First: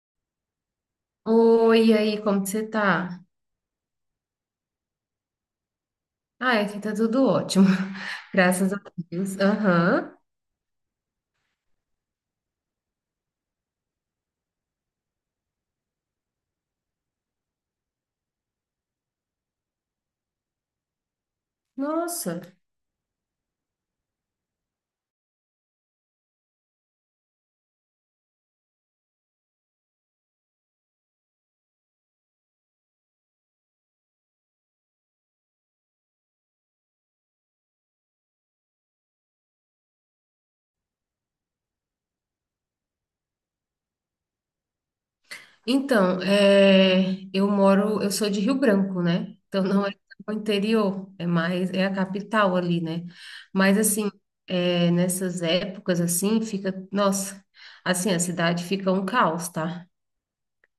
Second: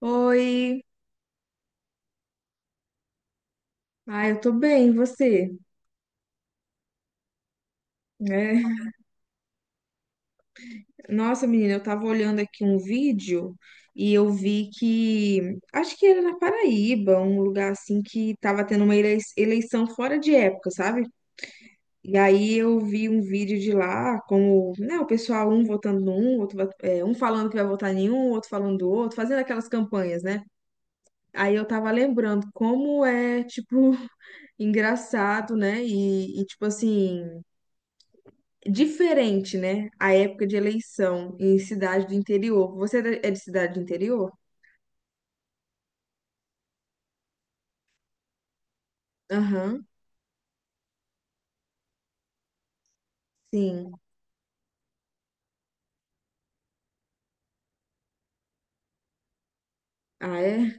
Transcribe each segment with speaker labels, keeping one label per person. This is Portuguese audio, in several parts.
Speaker 1: Oi,
Speaker 2: Oi, e aí, como que você tá?
Speaker 1: eu tô bem, e você?
Speaker 2: Ah, aqui tá tudo ótimo, graças a
Speaker 1: É.
Speaker 2: Deus. Aham,
Speaker 1: Nossa, menina, eu tava olhando aqui um vídeo e eu vi que, acho que era na Paraíba, um lugar assim que tava tendo uma eleição fora de época, sabe? E
Speaker 2: nossa.
Speaker 1: aí eu vi um vídeo de lá, como, né, o pessoal um votando num, outro, um falando que vai votar em um, outro falando do outro, fazendo aquelas campanhas, né? Aí eu tava lembrando como é, tipo, engraçado, né? E tipo assim, diferente, né? A época de eleição em cidade do interior. Você é de cidade do interior?
Speaker 2: Então, eu sou de Rio Branco, né? Então
Speaker 1: Aham,
Speaker 2: não é o interior, é a capital ali, né? Mas
Speaker 1: sim.
Speaker 2: assim, nessas épocas assim, fica, nossa, assim, a cidade fica um caos, tá?
Speaker 1: Ah, é?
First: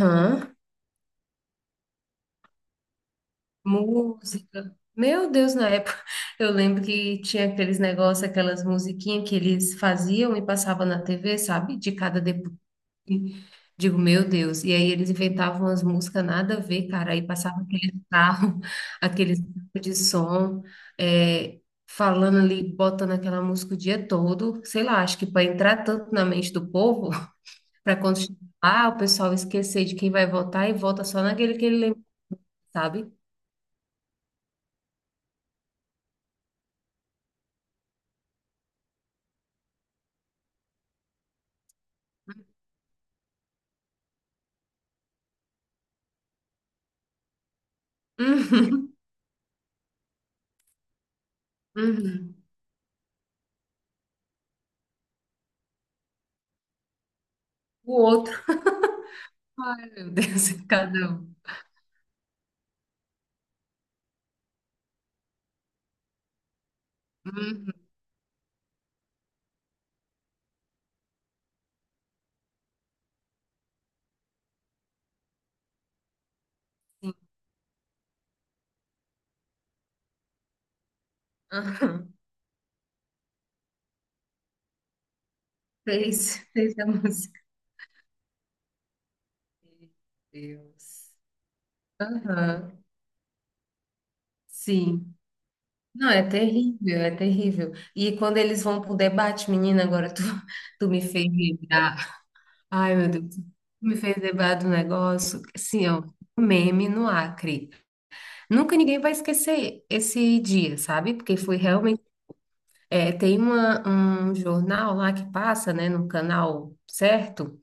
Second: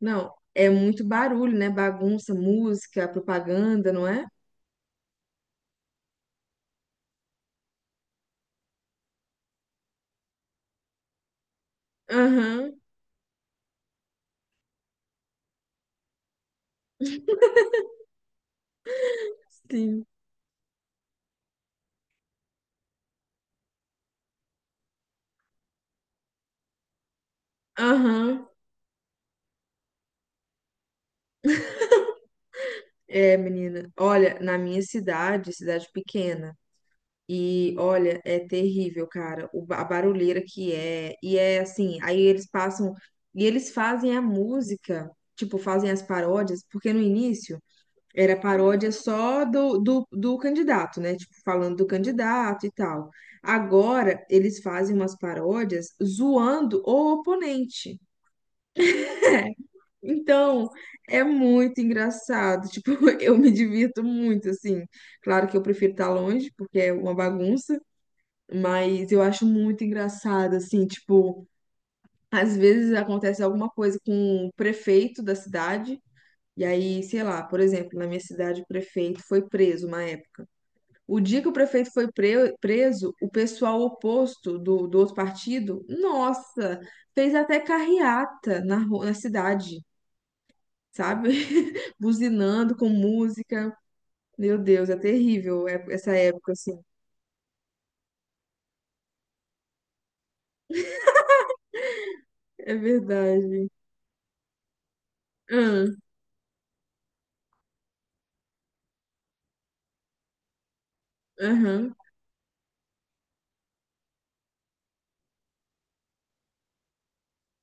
Speaker 1: Não, é muito barulho, né? Bagunça, música, propaganda, não é?
Speaker 2: Música. Meu Deus, na época, eu lembro que tinha aqueles negócios, aquelas musiquinhas que eles faziam e passavam na TV, sabe? De cada deputado.
Speaker 1: Aham,
Speaker 2: Digo, meu Deus. E aí eles inventavam umas músicas nada a ver, cara. Aí passava aquele carro, aqueles carro de
Speaker 1: sim.
Speaker 2: som, é, falando ali, botando aquela música o dia todo. Sei lá, acho que para entrar tanto na mente do povo, para quando chegar
Speaker 1: Aham.
Speaker 2: lá, o pessoal esquecer de quem vai votar e vota só naquele que ele lembra, sabe?
Speaker 1: É, menina. Olha, na minha cidade, cidade pequena, e olha, é terrível, cara, a barulheira que é. E é assim, aí eles passam, e eles fazem a música, tipo, fazem as paródias, porque no início. Era paródia
Speaker 2: Uhum.
Speaker 1: só do candidato, né? Tipo, falando do
Speaker 2: Uhum.
Speaker 1: candidato e tal. Agora, eles fazem umas paródias zoando o
Speaker 2: O
Speaker 1: oponente.
Speaker 2: outro, ai meu Deus,
Speaker 1: Então,
Speaker 2: cada
Speaker 1: é
Speaker 2: um.
Speaker 1: muito engraçado. Tipo, eu me divirto muito, assim. Claro que eu prefiro estar longe, porque é uma
Speaker 2: Uhum,
Speaker 1: bagunça, mas eu acho muito engraçado, assim. Tipo, às vezes acontece alguma coisa com o prefeito da cidade, e aí,
Speaker 2: sim.
Speaker 1: sei lá, por exemplo, na minha cidade, o prefeito foi preso uma época. O dia que o prefeito foi preso, o pessoal oposto do outro partido,
Speaker 2: Fez
Speaker 1: nossa,
Speaker 2: a
Speaker 1: fez
Speaker 2: música.
Speaker 1: até carreata na cidade,
Speaker 2: Meu Deus.
Speaker 1: sabe? Buzinando
Speaker 2: Aham,
Speaker 1: com música. Meu Deus, é
Speaker 2: sim.
Speaker 1: terrível
Speaker 2: Não,
Speaker 1: essa
Speaker 2: é
Speaker 1: época, assim.
Speaker 2: terrível, é terrível. E quando eles vão pro debate, menina, agora tu, tu me fez lembrar.
Speaker 1: É
Speaker 2: Ai, meu Deus, tu
Speaker 1: verdade.
Speaker 2: me fez lembrar do negócio. Assim,
Speaker 1: Aham,
Speaker 2: ó, um meme no Acre. Nunca ninguém vai esquecer esse dia, sabe? Porque foi
Speaker 1: aham,
Speaker 2: realmente. Tem um jornal lá que passa, né, num canal certo,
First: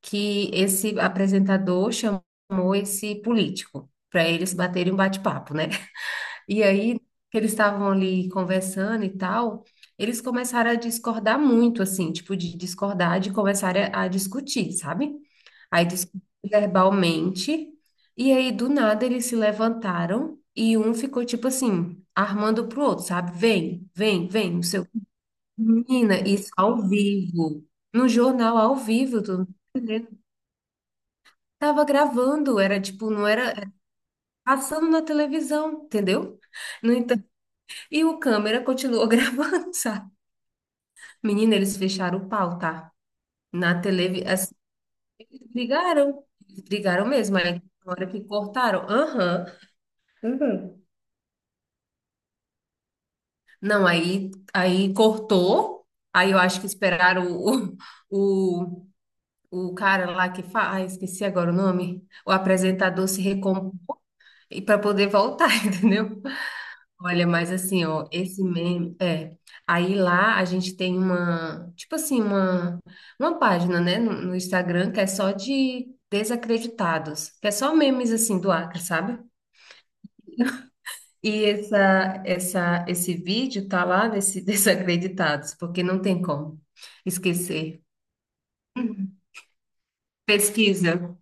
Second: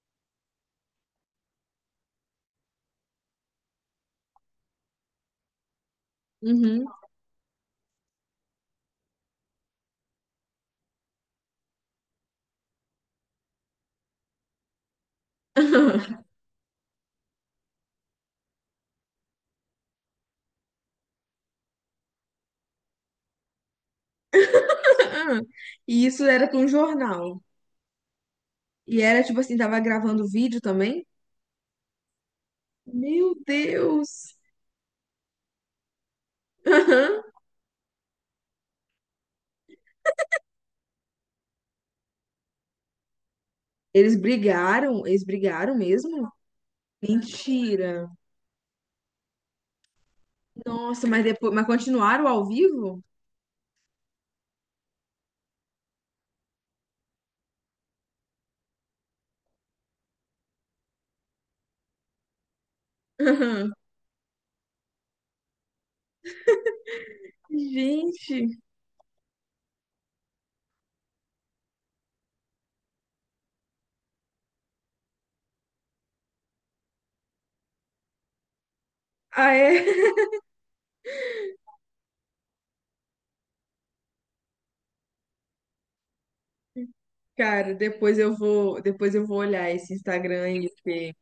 Speaker 2: que esse apresentador chamou esse político para eles baterem um bate-papo, né? E
Speaker 1: uhum.
Speaker 2: aí que eles estavam ali conversando e tal, eles começaram a discordar muito, assim, tipo de discordar, de começar a discutir, sabe? Aí discutiram verbalmente e aí do nada eles se levantaram e um ficou tipo assim armando pro outro, sabe? Vem, vem, vem, não sei o seu,
Speaker 1: Aham. E
Speaker 2: menina,
Speaker 1: isso era
Speaker 2: isso
Speaker 1: com um
Speaker 2: ao
Speaker 1: jornal.
Speaker 2: vivo. No jornal ao
Speaker 1: E
Speaker 2: vivo,
Speaker 1: era tipo
Speaker 2: tu.
Speaker 1: assim, tava gravando vídeo também.
Speaker 2: Tava gravando, era tipo, não
Speaker 1: Meu
Speaker 2: era, era
Speaker 1: Deus!
Speaker 2: passando na televisão, entendeu? No
Speaker 1: Aham.
Speaker 2: entanto, e o câmera continuou gravando, sabe? Menina, eles fecharam o pau, tá? Na televisão, assim,
Speaker 1: Eles brigaram
Speaker 2: brigaram,
Speaker 1: mesmo?
Speaker 2: brigaram mesmo, aí na
Speaker 1: Mentira.
Speaker 2: hora que cortaram, aham, uhum.
Speaker 1: Nossa, mas depois, mas continuaram ao vivo?
Speaker 2: Não, aí cortou, aí eu acho que esperaram o, o cara lá que faz, ah, esqueci agora o nome, o apresentador se recompor,
Speaker 1: Aham.
Speaker 2: e para poder voltar, entendeu? Olha, mas assim, ó, esse
Speaker 1: Gente,
Speaker 2: meme, aí lá a gente tem uma, tipo assim, uma página, né, no Instagram que é só de desacreditados, que é só memes, assim, do Acre, sabe?
Speaker 1: ah é,
Speaker 2: E esse vídeo tá lá nesse desacreditados, porque não tem como
Speaker 1: cara,
Speaker 2: esquecer.
Speaker 1: depois eu vou olhar esse Instagram aí, porque...
Speaker 2: Pesquisa.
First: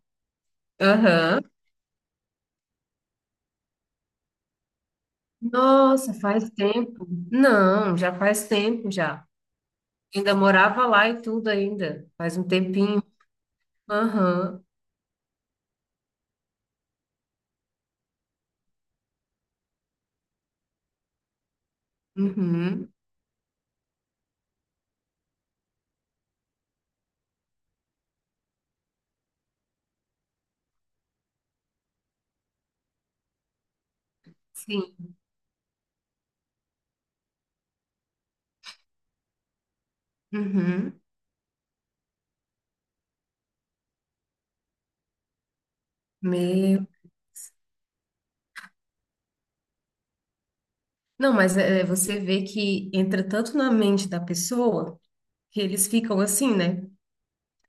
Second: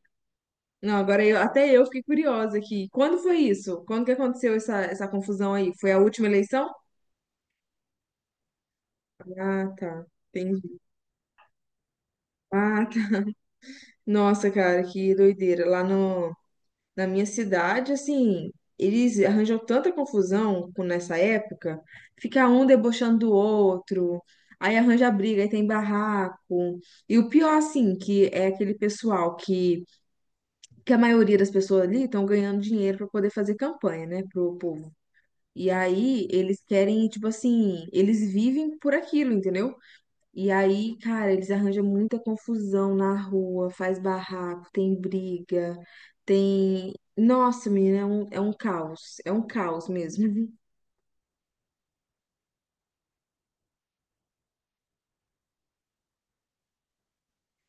Speaker 1: Não, agora eu,
Speaker 2: Aham.
Speaker 1: até eu fiquei curiosa aqui. Quando foi isso? Quando que aconteceu essa confusão aí? Foi a
Speaker 2: Nossa,
Speaker 1: última
Speaker 2: faz
Speaker 1: eleição?
Speaker 2: tempo. Não, já faz tempo já.
Speaker 1: Ah, tá.
Speaker 2: Ainda
Speaker 1: Entendi.
Speaker 2: morava lá e tudo ainda. Faz um
Speaker 1: Ah,
Speaker 2: tempinho.
Speaker 1: tá. Nossa,
Speaker 2: Aham.
Speaker 1: cara, que doideira. Lá no Na minha cidade, assim, eles arranjam tanta confusão nessa época, fica um
Speaker 2: Uhum,
Speaker 1: debochando do outro, aí arranja briga, aí tem barraco. E o pior, assim, que é aquele pessoal que a maioria das pessoas ali estão ganhando dinheiro para poder fazer campanha, né, pro povo.
Speaker 2: sim.
Speaker 1: E aí eles querem, tipo assim, eles vivem por aquilo, entendeu? E aí,
Speaker 2: Uhum.
Speaker 1: cara, eles arranjam muita confusão na rua, faz barraco, tem briga,
Speaker 2: Meu.
Speaker 1: tem. Nossa, menina, é um caos. É um caos mesmo.
Speaker 2: Não, mas é, você vê que entra tanto na mente da pessoa que eles ficam assim, né?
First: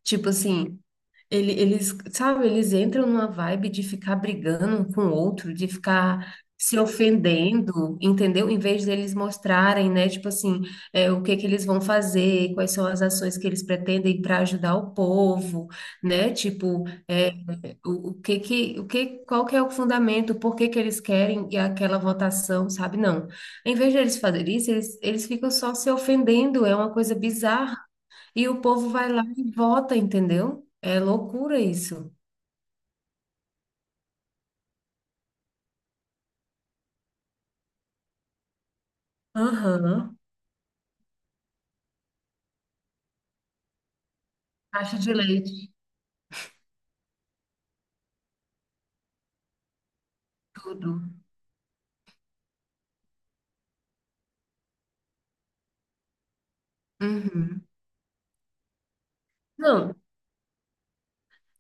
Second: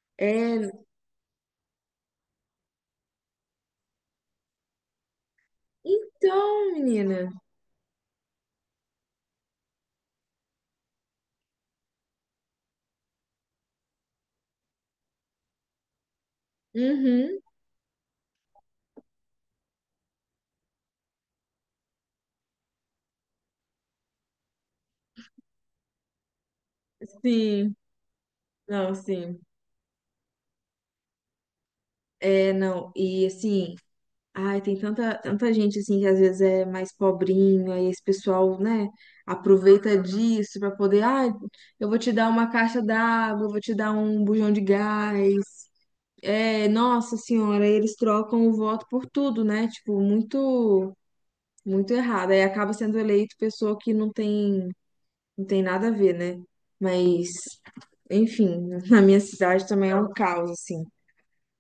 Speaker 2: Tipo assim,
Speaker 1: É.
Speaker 2: eles, sabe, eles entram numa vibe de ficar brigando um com o outro, de ficar
Speaker 1: Então,
Speaker 2: se
Speaker 1: menina.
Speaker 2: ofendendo, entendeu? Em vez deles mostrarem, né, tipo assim, o que que eles vão fazer, quais são as ações que eles pretendem para ajudar o povo, né? Tipo,
Speaker 1: Uhum.
Speaker 2: o que que, o que, qual que é o fundamento, por que que eles querem e aquela votação, sabe? Não. Em vez de eles fazerem isso, eles ficam só se ofendendo, é uma coisa
Speaker 1: Sim.
Speaker 2: bizarra. E o povo
Speaker 1: Não,
Speaker 2: vai lá
Speaker 1: sim.
Speaker 2: e vota, entendeu? É loucura isso.
Speaker 1: É, não. E assim. Ai, tem tanta, tanta gente assim que às vezes é mais pobrinho aí esse pessoal, né, aproveita
Speaker 2: Aham.
Speaker 1: disso pra poder, ai, eu vou te dar uma caixa d'água, eu vou te dar um bujão de
Speaker 2: Caixa de
Speaker 1: gás.
Speaker 2: leite,
Speaker 1: É, nossa senhora, eles trocam o voto por tudo, né? Tipo, muito,
Speaker 2: tudo.
Speaker 1: muito errado. Aí acaba sendo eleito pessoa que não tem nada a ver, né? Mas,
Speaker 2: Uhum.
Speaker 1: enfim, na minha cidade também
Speaker 2: Não,
Speaker 1: é um caos, assim.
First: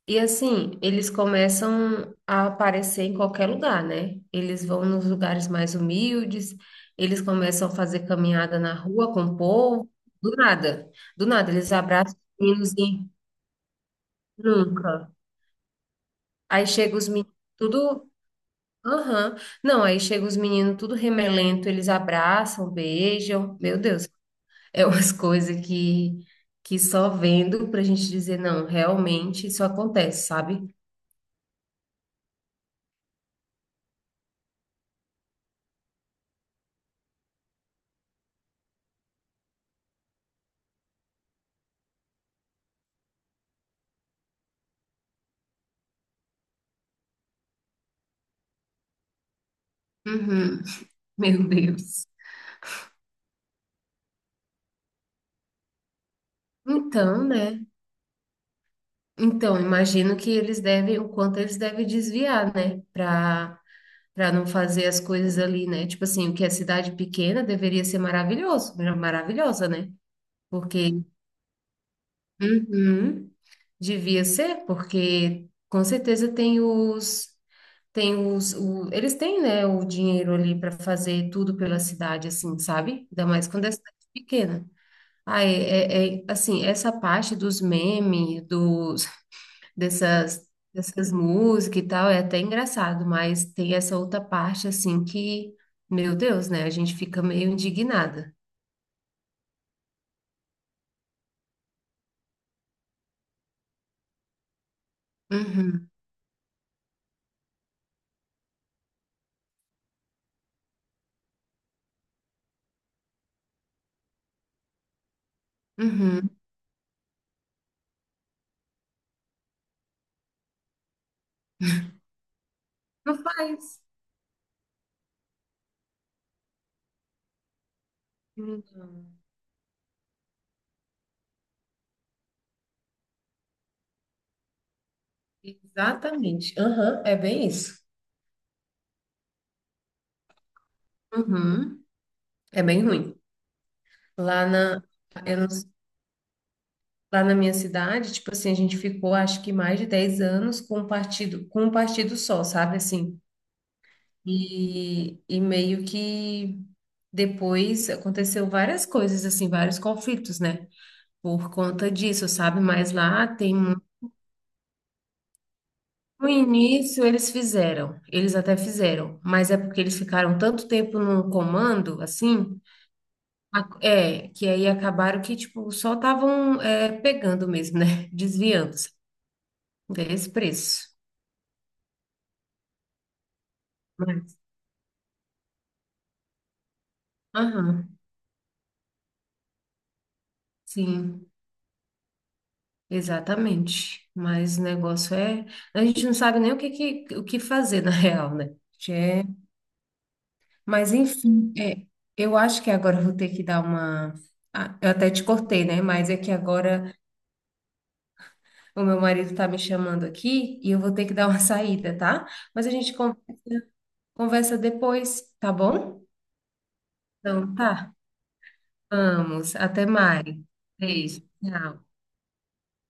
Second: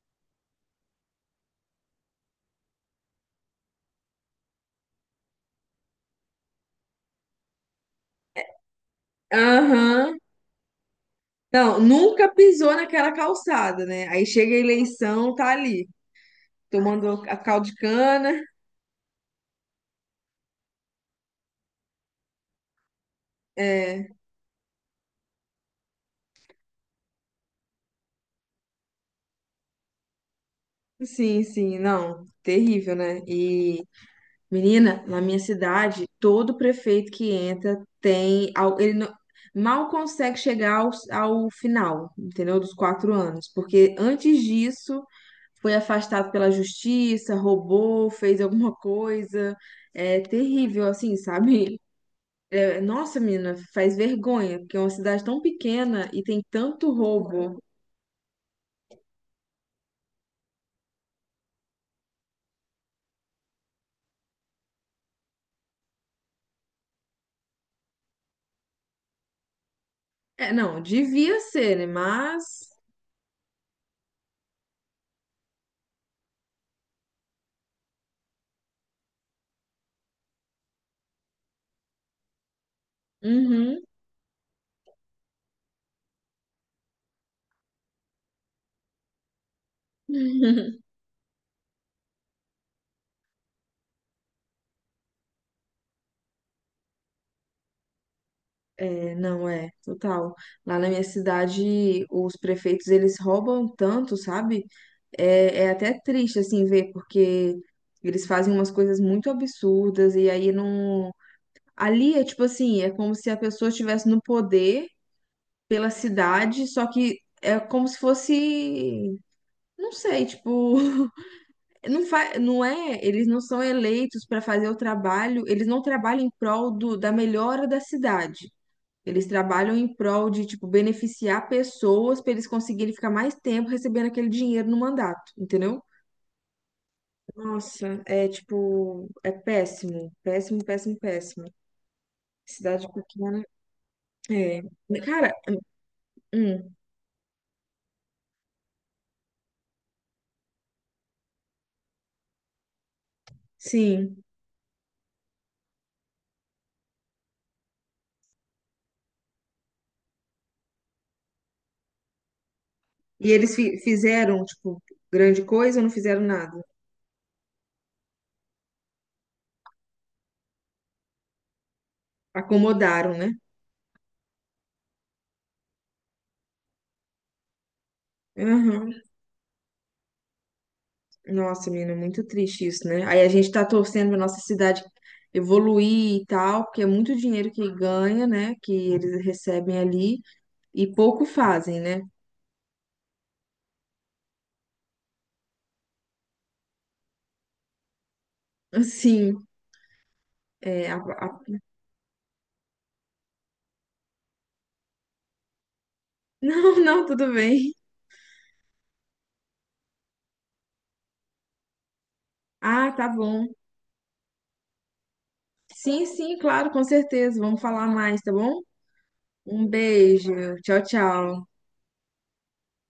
Speaker 2: e assim, eles começam a aparecer em qualquer lugar, né? Eles vão nos lugares mais humildes, eles começam a fazer caminhada na rua com o povo,
Speaker 1: Aham.
Speaker 2: do nada, do nada, eles
Speaker 1: Não,
Speaker 2: abraçam
Speaker 1: nunca pisou
Speaker 2: os meninos e
Speaker 1: naquela calçada, né? Aí chega a
Speaker 2: nunca.
Speaker 1: eleição, tá ali,
Speaker 2: Aí chega
Speaker 1: tomando
Speaker 2: os meninos,
Speaker 1: a caldo de
Speaker 2: tudo.
Speaker 1: cana.
Speaker 2: Aham. Não, aí chega os meninos tudo remelento, eles abraçam, beijam. Meu Deus,
Speaker 1: É,
Speaker 2: é umas coisas que só vendo pra gente dizer, não, realmente isso acontece, sabe?
Speaker 1: sim, sim, não, terrível, né? E menina, na minha cidade, todo prefeito que entra tem. Al- Ele não- mal consegue chegar ao final, entendeu? Dos 4 anos. Porque antes disso, foi afastado pela justiça, roubou, fez alguma coisa. É
Speaker 2: Uhum.
Speaker 1: terrível, assim,
Speaker 2: Meu
Speaker 1: sabe?
Speaker 2: Deus.
Speaker 1: É, nossa, menina, faz vergonha, porque é uma cidade tão pequena e tem tanto
Speaker 2: Então,
Speaker 1: roubo.
Speaker 2: né? Então, imagino que eles devem, o quanto eles devem desviar, né? Para não fazer as coisas ali, né? Tipo assim, o que é cidade pequena deveria ser maravilhosa, né?
Speaker 1: É, não,
Speaker 2: Porque,
Speaker 1: devia ser, né? Mas.
Speaker 2: uhum, devia ser, porque com certeza tem os eles têm, né, o dinheiro ali para fazer tudo pela cidade assim, sabe? Ainda mais quando é
Speaker 1: Uhum.
Speaker 2: cidade pequena. Ah, assim, essa parte dos memes, dos dessas, dessas músicas e tal, é até engraçado, mas tem essa outra parte assim que, meu Deus, né? A gente fica meio indignada.
Speaker 1: É, não, é, total. Lá na minha cidade, os prefeitos, eles roubam tanto, sabe? É
Speaker 2: Uhum,
Speaker 1: até triste, assim, ver, porque eles fazem umas coisas muito absurdas e aí não... Ali é tipo assim, é como se a pessoa estivesse no poder pela
Speaker 2: uhum.
Speaker 1: cidade, só que é como se fosse... Não sei, tipo... Não, não é...
Speaker 2: Não
Speaker 1: Eles não são
Speaker 2: faz.
Speaker 1: eleitos para fazer o trabalho, eles não trabalham em prol do... da melhora da cidade.
Speaker 2: Não.
Speaker 1: Eles trabalham em prol de, tipo, beneficiar pessoas para eles conseguirem ficar mais tempo recebendo aquele dinheiro no mandato, entendeu?
Speaker 2: Exatamente. Aham, é bem isso.
Speaker 1: Nossa, é tipo, é péssimo, péssimo, péssimo, péssimo.
Speaker 2: Uhum. É bem
Speaker 1: Cidade
Speaker 2: ruim.
Speaker 1: pequena,
Speaker 2: Lá
Speaker 1: é.
Speaker 2: na,
Speaker 1: Cara,
Speaker 2: eu não s-
Speaker 1: hum,
Speaker 2: lá na minha cidade, tipo assim, a gente ficou acho que mais de 10 anos com um partido só, sabe assim?
Speaker 1: sim.
Speaker 2: E meio que depois aconteceu várias coisas, assim, vários conflitos, né? Por conta disso, sabe? Mas lá
Speaker 1: E eles
Speaker 2: tem muito.
Speaker 1: fizeram, tipo, grande coisa ou não fizeram
Speaker 2: No
Speaker 1: nada?
Speaker 2: início eles fizeram, eles até fizeram, mas é porque eles ficaram tanto tempo no comando, assim,
Speaker 1: Acomodaram, né?
Speaker 2: que aí acabaram que, tipo, só estavam, pegando mesmo, né? Desviando-se
Speaker 1: Aham.
Speaker 2: desse preço.
Speaker 1: Nossa, menina, muito triste isso, né? Aí a gente tá torcendo pra
Speaker 2: Mas,
Speaker 1: nossa cidade evoluir e tal, porque é muito dinheiro que
Speaker 2: aham,
Speaker 1: ganha, né? Que eles recebem ali. E pouco
Speaker 2: sim.
Speaker 1: fazem, né?
Speaker 2: Exatamente. Mas o negócio é. A gente não sabe nem o que fazer, na real, né? Que é...
Speaker 1: Assim, é,
Speaker 2: Mas, enfim, eu acho que agora eu vou ter que dar uma. Ah, eu até te cortei, né? Mas é que
Speaker 1: não,
Speaker 2: agora
Speaker 1: não, tudo bem.
Speaker 2: o meu marido tá me chamando aqui e eu vou ter que dar uma saída, tá? Mas a
Speaker 1: Ah,
Speaker 2: gente
Speaker 1: tá
Speaker 2: conversa,
Speaker 1: bom.
Speaker 2: conversa depois, tá bom?
Speaker 1: Sim, sim, claro, com certeza.
Speaker 2: Então,
Speaker 1: Vamos falar
Speaker 2: tá.
Speaker 1: mais, tá bom?
Speaker 2: Vamos.
Speaker 1: Um
Speaker 2: Até mais.
Speaker 1: beijo. Tchau,
Speaker 2: Beijo.
Speaker 1: tchau.
Speaker 2: Tchau.